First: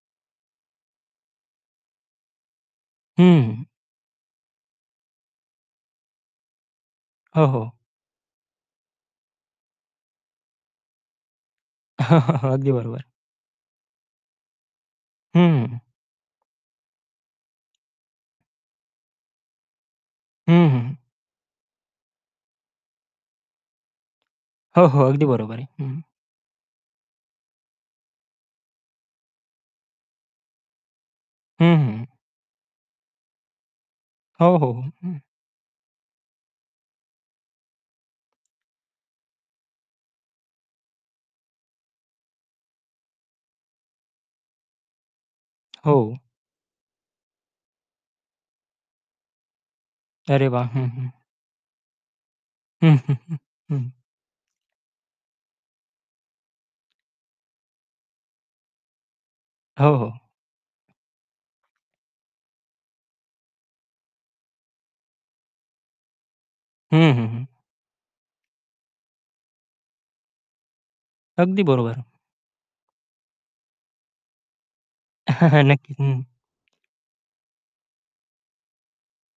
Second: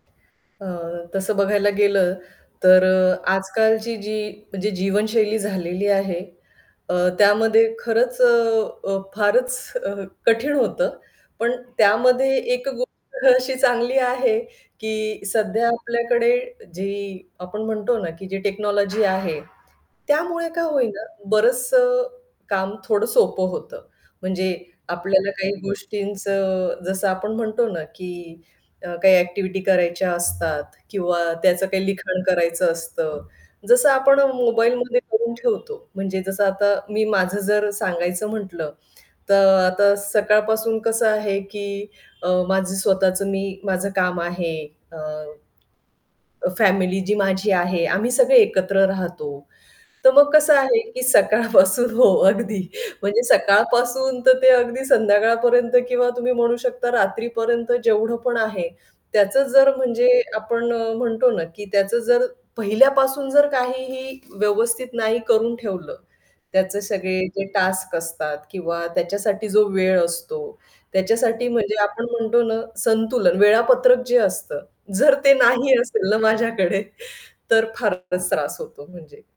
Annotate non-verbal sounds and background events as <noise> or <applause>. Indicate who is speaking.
Speaker 1: अ, तसं बघायला गेलं तर अ,
Speaker 2: हं.
Speaker 1: आजकालची जी म्हणजे जीवनशैली झालेली आहे. अ,
Speaker 2: हो, हो.
Speaker 1: त्यामध्ये खरंच अ, अ, फारच अ, कठीण होतं. पण त्यामध्ये
Speaker 2: <chuckles>
Speaker 1: एक
Speaker 2: अगदी बरोबर.
Speaker 1: गोष्ट अशी चांगली आहे की सध्या
Speaker 2: हं.
Speaker 1: आपल्याकडे जी आपण म्हणतो ना की जी टेक्नॉलॉजी आहे. त्यामुळे काय
Speaker 2: हं,
Speaker 1: होईल
Speaker 2: हं.
Speaker 1: ना, बरचंस काम थोडं सोपं होतं. म्हणजे
Speaker 2: हो, हो. अगदी
Speaker 1: आपल्याला काही
Speaker 2: बरोबर आहे. हं.
Speaker 1: गोष्टींचं अ, जसं आपण म्हणतो ना की अ, काही ॲक्टिव्हिटी करायच्या असतात किंवा त्याचं
Speaker 2: हं,
Speaker 1: काही
Speaker 2: हं.
Speaker 1: लिखाण करायचं असतं. जसं आपण
Speaker 2: हो, हो, हो.
Speaker 1: मोबाईलमध्ये
Speaker 2: हं.
Speaker 1: करून ठेवतो म्हणजे जसं आता मी माझं जर सांगायचं म्हटलं तर आता सकाळपासून कसं आहे की अ, माझं स्वतःचं मी माझं काम आहे. अ,
Speaker 2: हो.
Speaker 1: फॅमिली जी माझी आहे, आम्ही सगळे एकत्र राहतो. तर मग
Speaker 2: अरे
Speaker 1: कसं
Speaker 2: वाह!
Speaker 1: आहे
Speaker 2: हं,
Speaker 1: की
Speaker 2: हं.
Speaker 1: सकाळपासून हो, अगदी
Speaker 2: हं, हं,
Speaker 1: म्हणजे
Speaker 2: हं. हं.
Speaker 1: सकाळपासून तर ते अगदी संध्याकाळपर्यंत किंवा तुम्ही म्हणू शकता रात्रीपर्यंत जेवढं पण आहे, त्याचं जर
Speaker 2: हो,
Speaker 1: म्हणजे
Speaker 2: हो.
Speaker 1: आपण अ, म्हणतो ना की त्याचं जर पहिल्यापासून जर काहीही व्यवस्थित नाही करून ठेवलं. त्याचे
Speaker 2: हं,
Speaker 1: सगळे
Speaker 2: हं,
Speaker 1: जे
Speaker 2: हं.
Speaker 1: टास्क असतात किंवा त्याच्यासाठी जो वेळ असतो. त्याच्यासाठी
Speaker 2: अगदी
Speaker 1: म्हणजे
Speaker 2: बरोबर.
Speaker 1: आपण म्हणतो ना संतुलन वेळापत्रक जे असतं जर ते
Speaker 2: <chuckles>
Speaker 1: नाही
Speaker 2: नक्कीच,
Speaker 1: असेल ना
Speaker 2: हं.
Speaker 1: माझ्याकडे तर फारच त्रास होतो म्हणजे.